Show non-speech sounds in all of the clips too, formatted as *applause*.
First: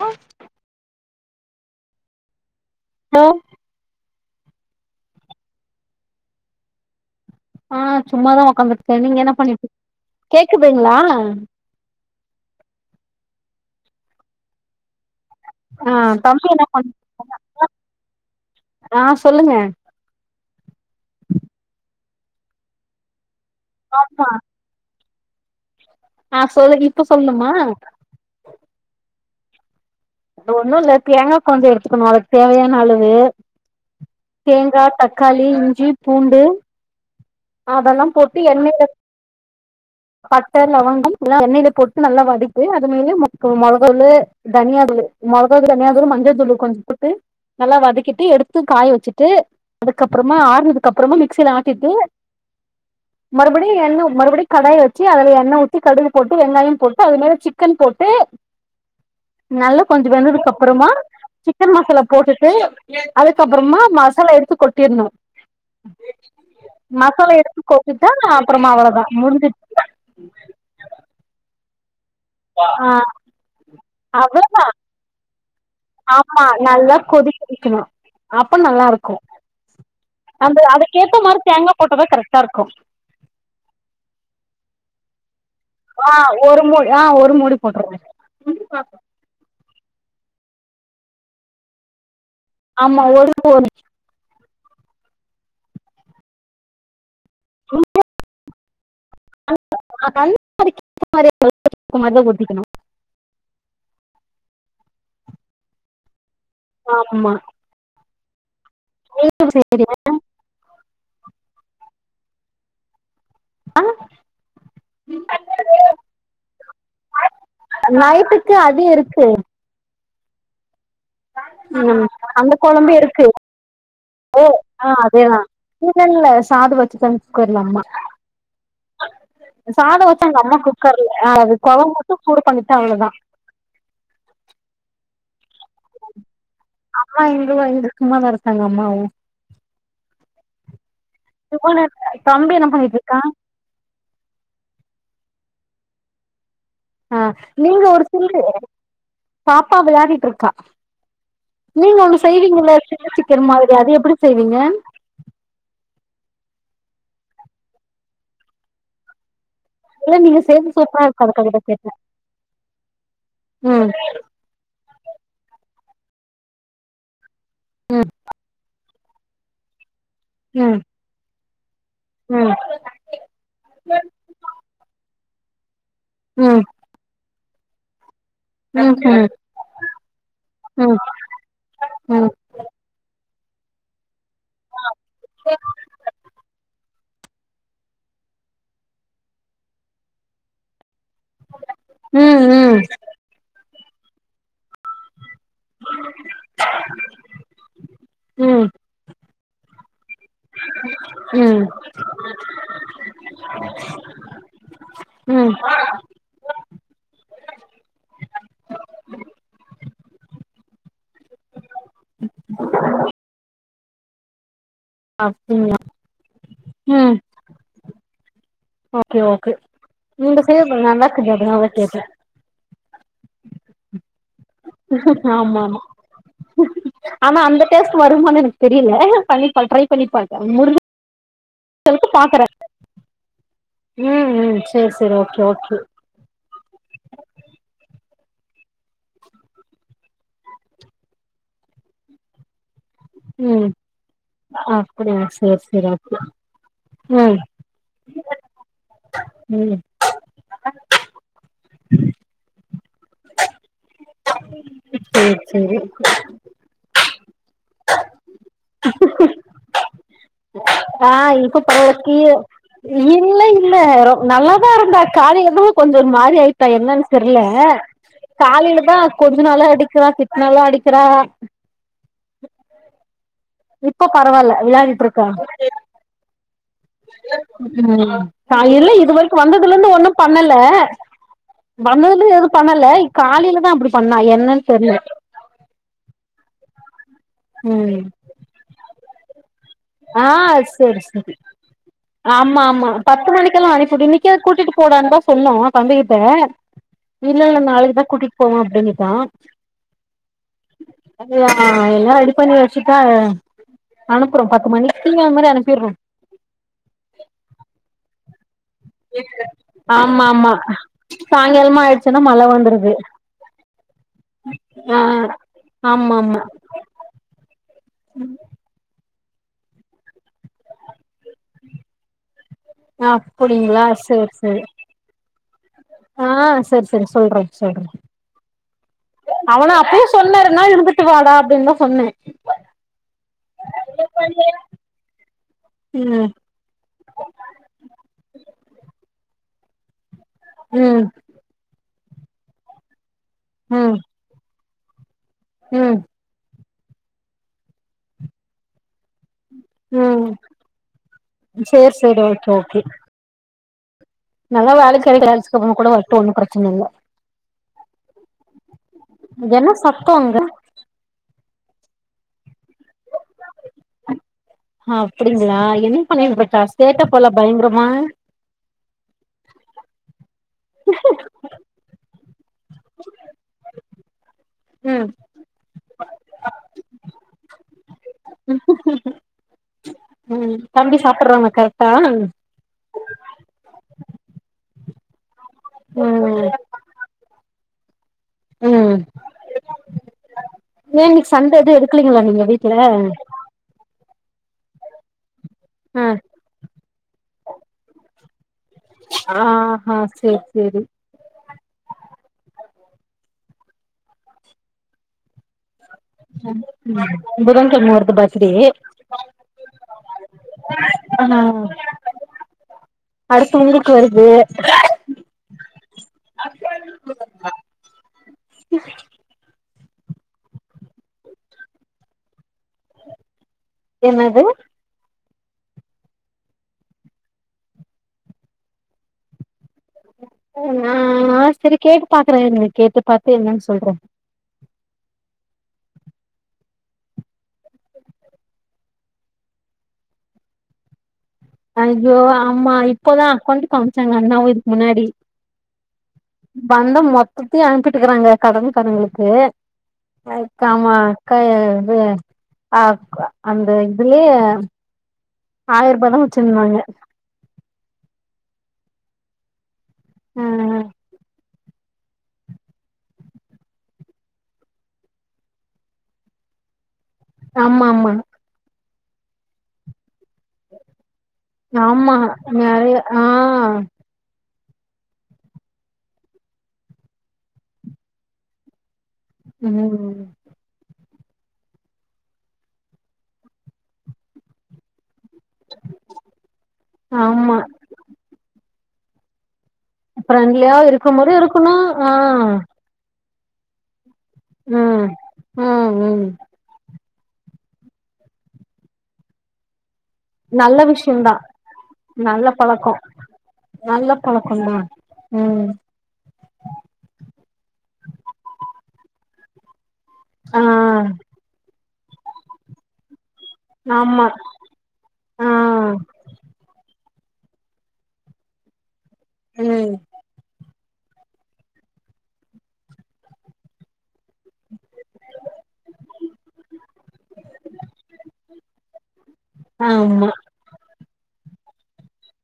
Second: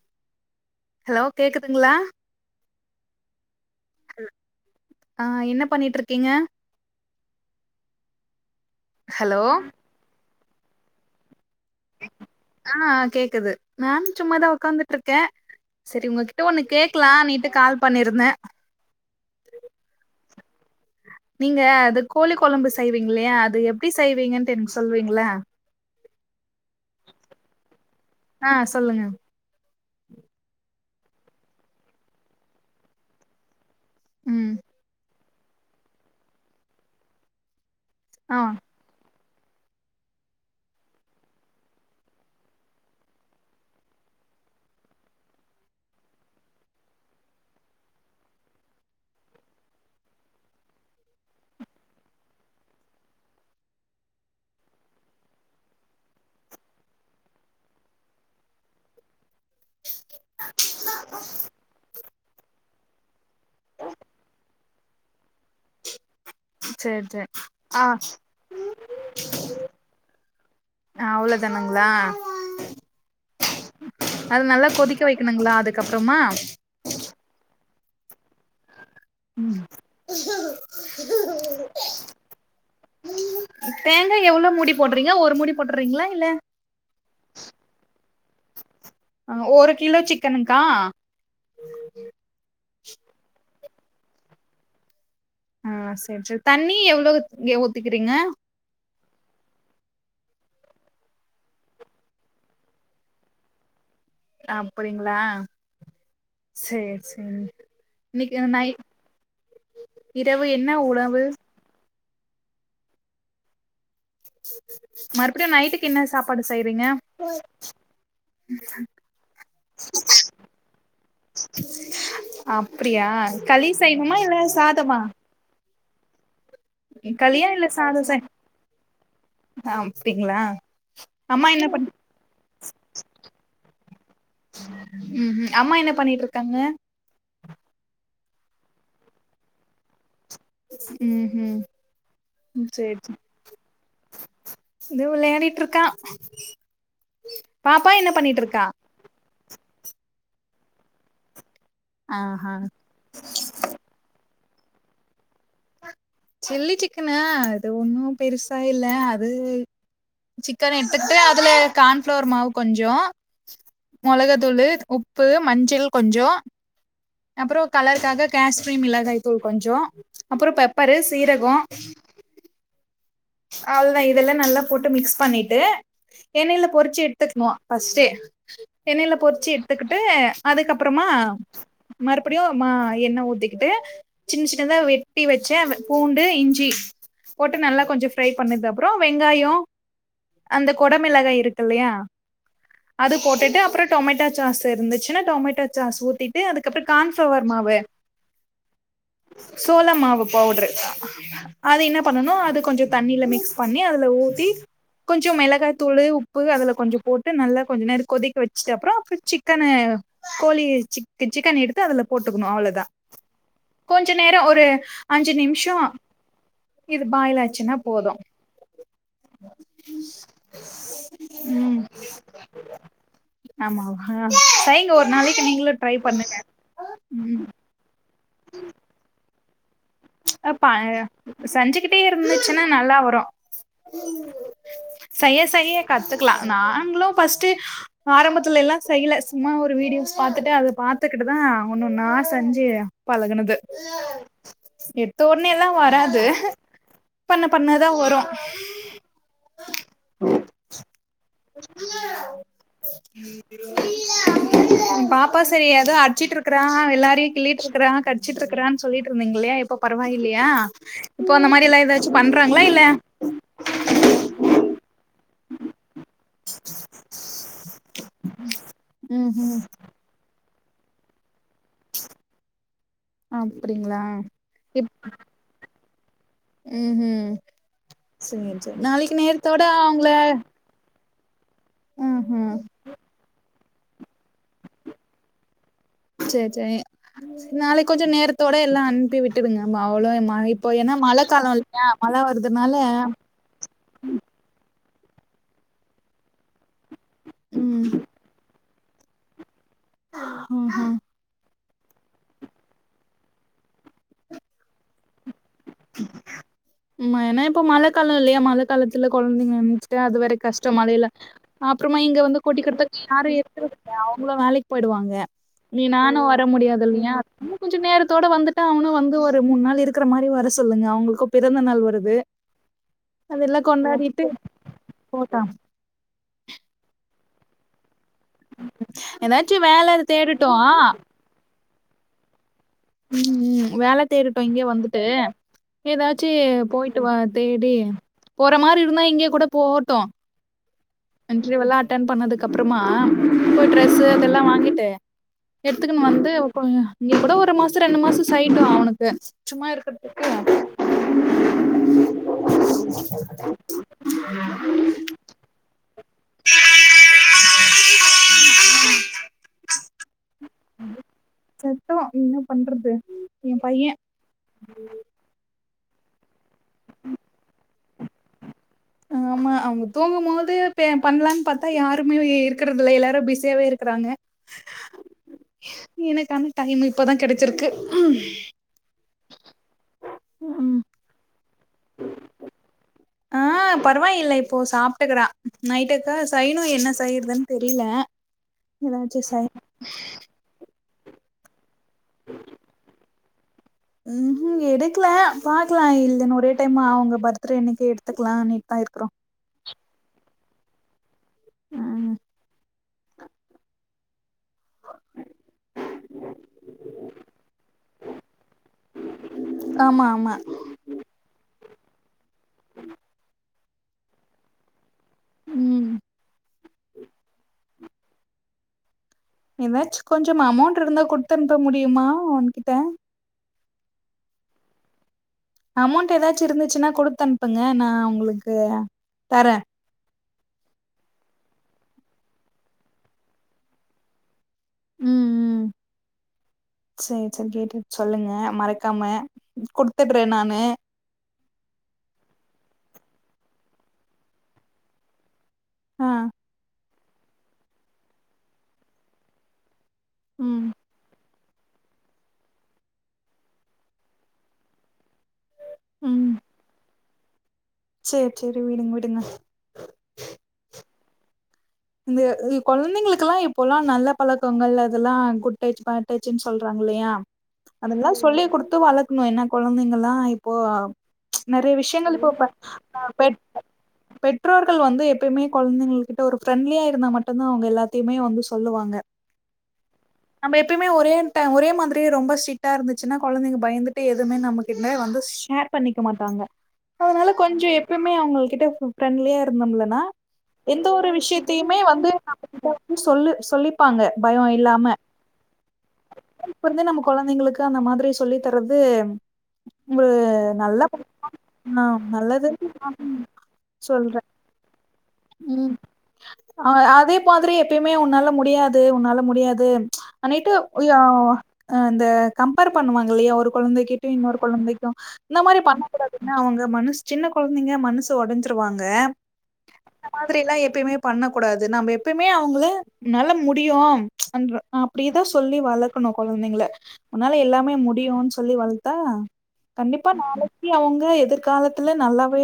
hello hello கேக்குதுங்களா hello ஆ என்ன பண்ணிட்டு இருக்கீங்க ஆ சும்மாதா உக்காந்துருக்கே நீங்க என்ன ஹலோ பண்ணிட்டு கேக்குதுங்களா ஆ கேக்குது நானு சும்மாதா உக்காந்துட்டு இருக் க்க ஆ சரி உங்ககிட்ட தம்பி ஒண்ணு என்ன பண் கேக்கலானுட்டு கால் பண்ணிருந்தே ஆ சொல்லுங்க நீங்க அது கோழி குழம்பு செய்வீங்கல்லயா அது எப்டி ஆமா செய்வீங்கன்ட்டு எனக்கு சொல்வீ ங்கள ஆ சொல்லு இப்ப சொல்ணுமா ஆ சொல்லுங்க அது ஒண்ணு இல்ல தேங்கா கொஞ்ச எடுத்துக்கணு அதுக்கு தேவையான அளவு ம் தேங்கா தக்காளி இஞ்சி பூண்டு அதெல்லா போட்டு ஆ எண்ணெலே பட்ட லவங்கம் எல்லா எண்ணெயில போட்டு நல்லா வதக்கி அது மேல மொளக தூளு தனியா மொளக தூளு தனியா தூளு மஞ்ச தூள் கொஞ்ச போட்டு நல்லா வதக்கிட்டு எடுத்து காய வச்சுட்டு அதுக்கப்பறமா ஆறுனதுக்கு அப்பறமா மிக்சியில ஆட்டிட்டு மறுபடி என்ன மறுபடி கடாய் வெச் வெச்சு அதுல எண்ணெய் ஊதி கடுகு போட்டு வெங்காயம் போட்டு அதுமேல சிக்கன் போட்டு நல்ல கொஞ்ச வெந்ததுக்கு அப்பறமா சிக்கன் மசாலா போட்டுட்டு அதுக்கப்பறமா மசாலா எடுத்து கொட்டிருணு சேரி சேரி மசாலா எடுத்து ஆ கோட்டுடா அப்பறமா அவ்ளவுதா முடிஞ்சி ஆ அவ்ளோதானுங்களா ஆ அது அவ்ளவுதா நல்லா கொதிக்க வைக்கணுங்களா அதுக்கப்புறமா ஆமா நல்லா கொதிக்க வைக்கணு அப்ப நல்லா இருக் கு ம் அந்த அதுக்கேத்த மாரி தேங்கா போட்டதா கரெக்டா இருக்கு தேங்கா எவ்ளோ மூடி போடுறீங்க ஒரு மூடி போட்டுறீங்களா ஆ இல்ல ஒரு மூ ஆ ஒரு மூடி போட்றங்க ஆ, ஒரு கிலோ சிக்கன்னுகா ஆமா ஒரு ஆ செரி செரி தண்ணி எவ்ளவு ஊத்திக்கிறீங்க தண்ணி அதுக்கு ஏத்தா மாரி தான் ஊத்திக்கணு அப்டிங்களா சேரி ஆமா சேரி இன்னைக்கு நை இரவு என்ன உணவு மறுபடியு நைட்டுக்கு என்ன சாப்பாடு செய்றீங்க நைட்டுக்கு அது இருக்கு ம் அந்த கொழம்பு அப்டியா இருக்கு களி செய்யணுமா இல்ல ஓ ஆ சாதமா அதேதா இல்ல இல்ல சாத வச்சிட்டாங்க களியா குக்கர்ல இல்ல அம்மா சாதோ செய் சாதோ வச்சாங்க அப்டிங்களா அம்மா குக்கர்ல அம்மா அது என்ன பண் கொழம்பு மட்டு சூடு பண்ணிட்டா அவ்ளோதா ம் ம் அம்மா என்ன பண்ணிட்டு இருக்காங்க அம்மா இங்க வந்து சும்மாதா இருக்காங்க அம்மாவு ம் ம் *unintelligible* தம்பி என்ன பண்ணிட்டுருக்கா தோ விளையாடிட்ருக்கா ஆ நீங்க ஒரு சில்லு பாப்பா விளையாடிட்ருக்கா நீங்க ஒன்னு ஆஹா செய்வீங்கல சில்லு சிக்கன் மாதரி அது எப்டி செய்வீங்க சில்லி சிக்கனா அது ஒன்னு பெருசா இல்ல அது இல்ல நீங்க செய்றது சிக்கன சூப்பரா எடுத்துக்கிட்டு இருக்கு அதுல அதுக்காகதா கேட்டே கார்ன்ப்ளவேர் மாவு கொஞ்சோ ம் மொளகா தூளு உப்பு மஞ்சள் கொஞ்சோ அப்றோ கலருக்காக கஷ்ட்ரீ மிளகாய்தூள் கொஞ்சோ அப்றோ ம் பெப்பரு சீரகோ ம் அதுதா இதெல்லா நல்லா போட்டு மிக்ஸ் பண்ணிட்டு ம் எண்ணெய்ல பொறிச்சு எடுத்துக்கனு ஃபஸ்டே ம் ம் எண்ணெய்ல பொறிச்சு எடுத்துக்கிட்டு ம் அதுக்கப்புறமா ம் மறுபடியு மா எண்ணெ ஊத்திக் கிட்டு சின் சின்னதா வெட்டி வச்ச பூண்டு இஞ்சி போட்டு நல்லா கொஞ்சோ ஃப்ரை பண்ணதுக்கு அப்றோ வெங்காய அந்த கொடமிளகாய் இருக்குல்லையா ம் அது போட்டுட்டு அப்ரோ டொமேட்டா சாஸ் இருந்துச்சுன்னா டொமேட்டோ சாஸ் ஊத்திட்டு அதுக்கப்றோ கார்ன் ஃபுளவர் மாவு ம் ம் சோள மாவு பாவுட்ரு ம் அது என்ன பண்ணனு அது கொஞ்சோ இதுல மிக்ஸ் பண்ணி அதுல ஊத்தி கொஞ்சோ ம் மிளகாய் தூள் உப்பு அதுல கொஞ்சோ போட்டு நல்லா கொஞ்ச நேரோ கொதிக்க வச்சுட்ட அப்றோ அப்ப சிக்கனு கோழி சிக் சிக்கன எடுத்து அதுல போட்டுக்கணு அவ்ளோதா கொஞ்ச நேரோ ஒரு அஞ்சு நிமிஷோ அப்டிங்களா இது ம் பாயிலாச்சுன்னா ஓகே ஓகே நீங்க செய்றது நல்லாக்குது அதுனால கேட்டே ஆமா சைங்க ஒரு நாளைக்கி ஆமா நீங்களு ஆமா ட்ரை பண்ணுங்க ஆனா ம் அந்த டேஸ்ட் வருமான்னு எனக்கு தெரியில பண்ணிப்ப ட்ரை பண்ணி பாக்கே அப்ப முடிஞ்ச செஞ்சிக்கிட்டே அளவுக்கு பாக்குறே இருந்துச்சுன்னா நல்லா வரு ம் ம் சேரி சேரி செய ஓகே ஓகே செய கத்துக்கலா நாங்களு ஃபர்ஸ்ட்டு ஆரம்பத்துலல்லா செய்ல சும்மா ஒரு வீடியோஸ் பாத்துட்டு அத பாத்துக்கிட்டுதா ஒன்னொன்னா செஞ்சு பழகுனது ம் எடு அப்டியா த்தோனே சேரி எல்லா சேரி ஓகே வராது ம் பண்ண பண்ணதா வரு ம் ம் சேரி பாப்பா சரி சேரி ஏதோ அட்சிட்ருக்கா எல்லாரையு கிள்ளிட்டுருக்குற கட்சிட்ருக்குறான்னு சொல்லிட்டுருந்தீ இல்லையா இப்ப பரவாயில்லையா ஆ இப்போ அந்த இப்ப மாரி எல்லா பல்லு ஏதாச்சு கீ பண்றாங்களா இல்ல இல்ல இல்ல ரொ நல்லாதாருந்தா காலையில தா கொஞ்சோ ஒருமாறி ஆயிட்டா என்னன்னு தெர்ல காலையிலதா கொஞ்ச ம்ஹும் நாள அடிக்கிறா தி நல்லா அடிக்கிறா அப்டிங்களா இப்போ பரவால்ல இப் விளாடிட்டுருக்கா ம்ஹும் ம் சேரி காலையி சேரி இல்ல நாளைக்கு இதுவரைக்கு நேரத்தோட வந்ததுல இருந்து அவங்கள ஒன்னு பண்ணல வந்ததுல எதுவு ம்ஹும் பண்ணல காலையிலதா அப்டி பண்ணா என்னன்னு தெர்ல சேரி சேரி நாளைக்கி ம் கொஞ்சோ நேரத்தோட எல்லா அனுப்பி விட்டுருங்க ஆ செரி செரி இல்லையா மழ ஆமா வருதுனால ஆமா பத்து மணிக்கெல்லா அனுப்பிட்டு இன்னைக்கே அத கூட்டிட்டு போடான்தா சொன்னோ தம்பிகிட்ட இல்ல இல்ல ம் நாளைக்குதா கூட்டிட்டு போவோ அப்டினுட்டா ம் ம் ஆ எல்லா ரெடி பண்ணி வச்சுட்டா அனுப்றோ பத்து மணிக்கு அந்த மாரி அனுப் உமா எனா இப்ப மழக்கால இல்லியா மழ க்காலத்துல கொழந்தைங்க ன்ஞ்சிட்டா அது ஆமா வேற ஆமா கஷ்டம் மழைல சாயங்காலமா அப்றமா இங்க ஆயிடுச்சுன்னா வந்து மழ வந்துருது கொட்டிக்கிறதுக்கு யாரு இருக்கற அவுங்களு வேலைக்கு ஆ போயிடுவாங்க நீ ஆமா நானு ஆமா வர முடியாது இல்லியா கொஞ்ச நேரத்தோட வந்துட்டா அவனு வந்து ஒரு மூன் நாள் இருக்கிற மாரி வர சொல்லுங்க அவுங்ளுக்கு பிறந்த நாள் வருது அதெல்லா அப்டிங்களா கொண்டாடிட்டு செரி செரி போட்டாம் ஆ சரி சரி சொல்ற சொல்ற ஏதாச்சு அவன வேல அப்பியே சொன்னே தேடட்டு ரெண் நாள் இருந்துட்டு வாடா அப்டின்தா சொன்னே உம் உ வேல தேடட்டு இங்கியே வந்துட்டு ம் ஏதாச்சு போயிட்டு வா தேடி போற மாரி இருந்தா இங்கியே கூட போட்டு ம் இன்டர்வியூ வெல்லா அட்டன் பண்ணதுக்கப்றமா போய் ம் டிரெஸ்ஸு இதெல்லா வாங்கிட்டு ம் எடுத்துக்கனு வந்து கொஞ்ச இங்கியே கூட ஒரு மாச ரெண்டு மாச செய்ட்டு அவனுக்கு சும்மா ம் இருக்குறதுக்கு சேர் சேரி ஓகே ஓகே நல்லா வேலைக்கு *unintelligible* கூட வர்ட்டு ஒன்னு பிரச்சனல்ல *inaudible* அங்க என்ன சத்தொங்க சத்த என்னப் பண்றது எ பைய ஹப்டிங்ளா என்ன பண்ணிட்ருக்கா சேட்டப் போல பயங்ரமா ஆமா அவுங்க தூங்கும் போது பே பண்லான் பாத்தா யாரு ருமே இருக்கறதுல எல்லாரு பிஸியாவே இருக்கிறாங்க உம் எனக்கான டைம் இப்பதா கெடச்சிருக்கு உம் உம் தம்பி சாப்பிர்றானா கரட்டா ஆ பரவாயில்ல இப்போ சாப்ட்டுக்றா நைட்டுக்க ம் செய்னு என்ன செய்றதுன் தெரில ம் ஏதாச்சு செய்னு ஏ இன்னைக்கு சண்டே எது எடுக்லீங்ளா நீங்க வீட்ல உஹும் எடுக்ல பாக்லா ஆ இல்லன் ஒரே டைமா அவுங்க பர்த்டே அன்னைக்கு எடுத்துக்லானிட் ஆஹா சேரி சேரி ம் புதன் கெழம வருது பர்த்டே ஆமா ஆமா ஆ *inaudible* துங்குக்கு வருது ம் *inaudible* ஏதாச்சு கொஞ்சமா அமௌண்ட்ருந்தா குட்த்தன்ப்ப முடியுமா ஒன்கிட்ட என்னது அமௌண்ட் ஏதாச்சு இருந்துச்சுனா குடுத்தனுப்புங்க நா உங்களுக்கு தரே ஆ சரி கேட்டு பாக்கறே எ கேட்டு பாத்து என்னன் சொல்றே உம் உம் சேரி சேரி கேட்டுட் சொல்லுங்க மறக்காம குடுத்துட்றே நானு ஐயோ ஆம்மா இப்போதா அக்கௌண்ட்டு காம்ச்சாங்க அண்ணாவு இதுக்கு முன்னாடி ஆ பந்தம் மொத்தத்தையு அனுப்பிட்டுக்கறாங்க கடன் காரங்களுக்கு ம் அக்கமா க இது ஆ அந்த இதுலியே ஆயர்பாதா வச்சிருந்தாங்க செரி செரி விடுங்க விடுங்க உம் இந்த உ கொழந்தைங்களுக்குலா இப்போலா நல்ல பழக்கங்கள் அதெலா குட் டச் பேட் டச்சுன் சொல்றாங்கல்லியா ஆமா அதெல்லா ஆமா சொல்லிக் குடுத்து வளக்ணு என்ன கொழந்தைங்களா இப் இப்போ நறைய விஷயங்கள் ஆமா இப்போ ப நெறைய ஆ பெட் பெட் ற்றோர்கள் வந்து எப்பய்மே கொழந்தைங்கள் கிட்ட ஒரு ஃப்ரெண்ட்லியா இருந்தா மட்டுந்தா அவ்ங்க எல்லாத்தய்மே வந்து சொல்லுவாங்க ம் நம்ப எப்பய்மே ஒரே ட ஒரே மாதிரியே ரொம்ப ஸ்ட்ரிட்டா இருந்துச்சுன்னா கொழந்தைங்க பயந்துட்டு எதுமே நமக்கிட்ட வந்துஸ் ஷேர் பண்ணிக்க மாட்டாங்க அதுனால ஆமா கொஞ்சொ எப்பய்மே அவங்கள் கிட்ட ஃப்ரெண்ட்லியா இருந்தம்லனா ஃப்ரெண்ட்லியா எந்த ஒரு இருக்கும் போது இருக்கணு விஷியத்தைய்மே வந்து ஆ சொல்லு சொல்லிப்பாங்க பயோ இல்லாம ம் ம் ம் இப்பர்ந்து நம கொழந்தைங்களுக்கு அந்த மாதிரி சொல்லி தர்றது உங்க நல்ல *inaudible* ஆ நல்ல நல்லது பழக்கோ நல்ல பழக்கொந்தா ம் ஆ அதே மாதிரி எப்பயுமே உன்னால முடியாது உன்னால முடியாது அனைட்டு ஆ இந்த கம்பேர் பண்ணுவாங்க இல்லையா ஒரு கொழந்தைகிட்டு ஆமா இன்னொரு கொழந்தைக்கு இந்த ஆ மாரி பண்ணக்கூடாதுன்ன அவங்க மனுசு சின்ன கொழந்தைங்க மனசு ஒடஞ்சிருவாங்க ம் அந்த மாதிரி எல்லா எப்பயுமே பண்ண கூடாது நம்ம எப்பமே அவங்கள உன்னால முடியு அன்ற அப்டியேதா சொல்லி வளக்கணு கொழந்தைங்கள உன்னால எல்லாமே முடியுன் சொல்லி வளத்தா கண்டிப்பா ஆமா நாளைக்கு அவங்க எதிர்காலத்துல நல்லாவே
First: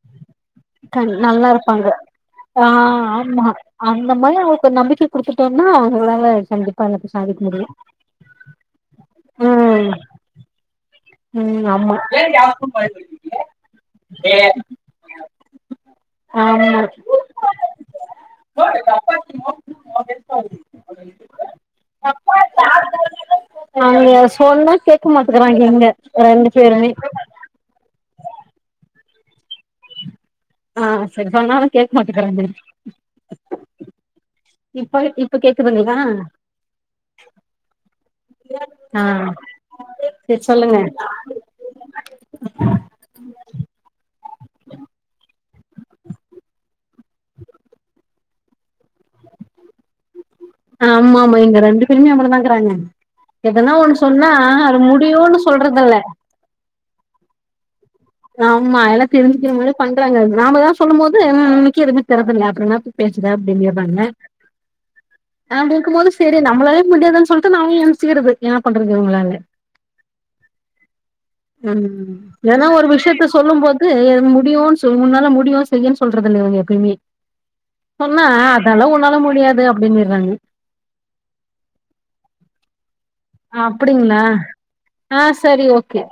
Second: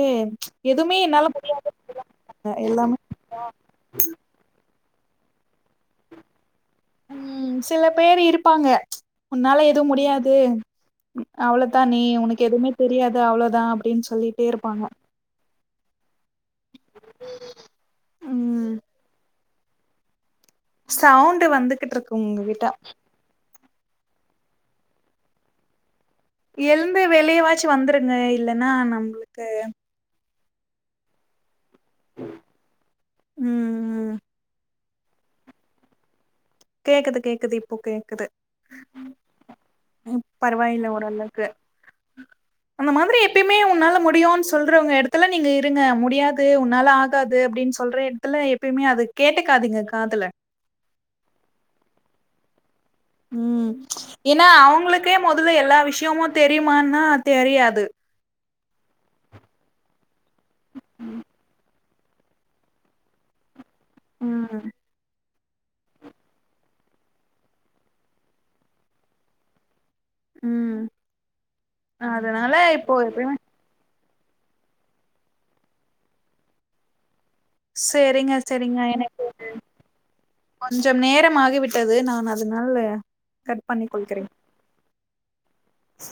எதுவுமே க என்னால நல்லா இருப்பாங்க முடியாதுங்க ஆ எல்லாமே ஆமா அந்த மாரி அவங்களுக்கு ஒரு நம்பிக்க குடுத்து டோன்னா அவங்களால கண்டிப்பா எல்லாத்தையு சாதிக்க ம் முடியு சில பேர் ம் ஏ ம் அவ்ளோதா ஆமா நீ உனக்கு எதுமே தெரியாது அவ்ளோதா அப்டின் சொல்லிட்டே இருப்பாங்க ஆமா ம் சவ்ண்டு வந்துகிட்ருக்கு உங்க கிட்ட அய்ய சொன்னா கேக்க மாட்டுக்கறாங்க இங்க எழுந்து வெளியவாச்சு வந்துருங்க இல்லன்னா நம்ளுக்கு ஆ செரி சொன்னாலு கேக்க மாட்டக்கறாங்க ம் இப்ப இப்ப கேக்குதுங்ளா கேக்குது கேக்குது இப்போ கேக்குது ஆ ப் சரி சொல்லுங்க பரவாயில்ல ஓரளவுக்கு அந்த மாதிரி எப்பயுமே உன்னால முடியுன் சொல்றவங்க எடத்துல நீங்க இருங்க முடியாது உன் னால ஆகாது அப்டின்னு சொல்ற எடத்துல எப்பயுமே அது கேட்டுக்காதிங்க ஆமாமா இங்க ரெண்டு பேருமே அப்டிதாக்கிறாங்க ம் எதன்னா ஒண்ணு சொன்னா ஏன்னா அது முடியுன்னு சொல்றதுல்ல ஆன்னா தெரியாது ஆமா எல்லா தெரிஞ்சிக்கிற மாரி பண்றாங்க நாம எதா சொல்லும்போது ம் இன்னிக்கு எதுமே தெர்ரதுள்ள அப்றோ என்னாத்துக்கு பேசுர அப்டிங்கிறது பண்ண ம் நா கேக்கும் போது செரி நம்மளாலயே முடியாதுன்னு சொல்ட்டு நானு எந்திச்சிக்கிறது என்ன பண்றது உங்களால ம் ம் அதனால ஏன்னா ஒரு இப்போ விஷ யத்த எப்பயுமே சொல்லும் போது முடியுன்னு சொல் உன்னால முடியு செய்ன்னு சொல்றது இல்ல இவுங்க எப்பயுமே சொன்னா சரிங்க சரிங்க அதெல்லா எனக்கு உன்னால முடியாது அப்டின்னு இர்றா கொஞ்சம் நேரம் ஆகிவிட்டது நான் அதனால கட் பண்ணிக் கொள்கிறேன் அப்டிங்களா ஆ சரி ஓகே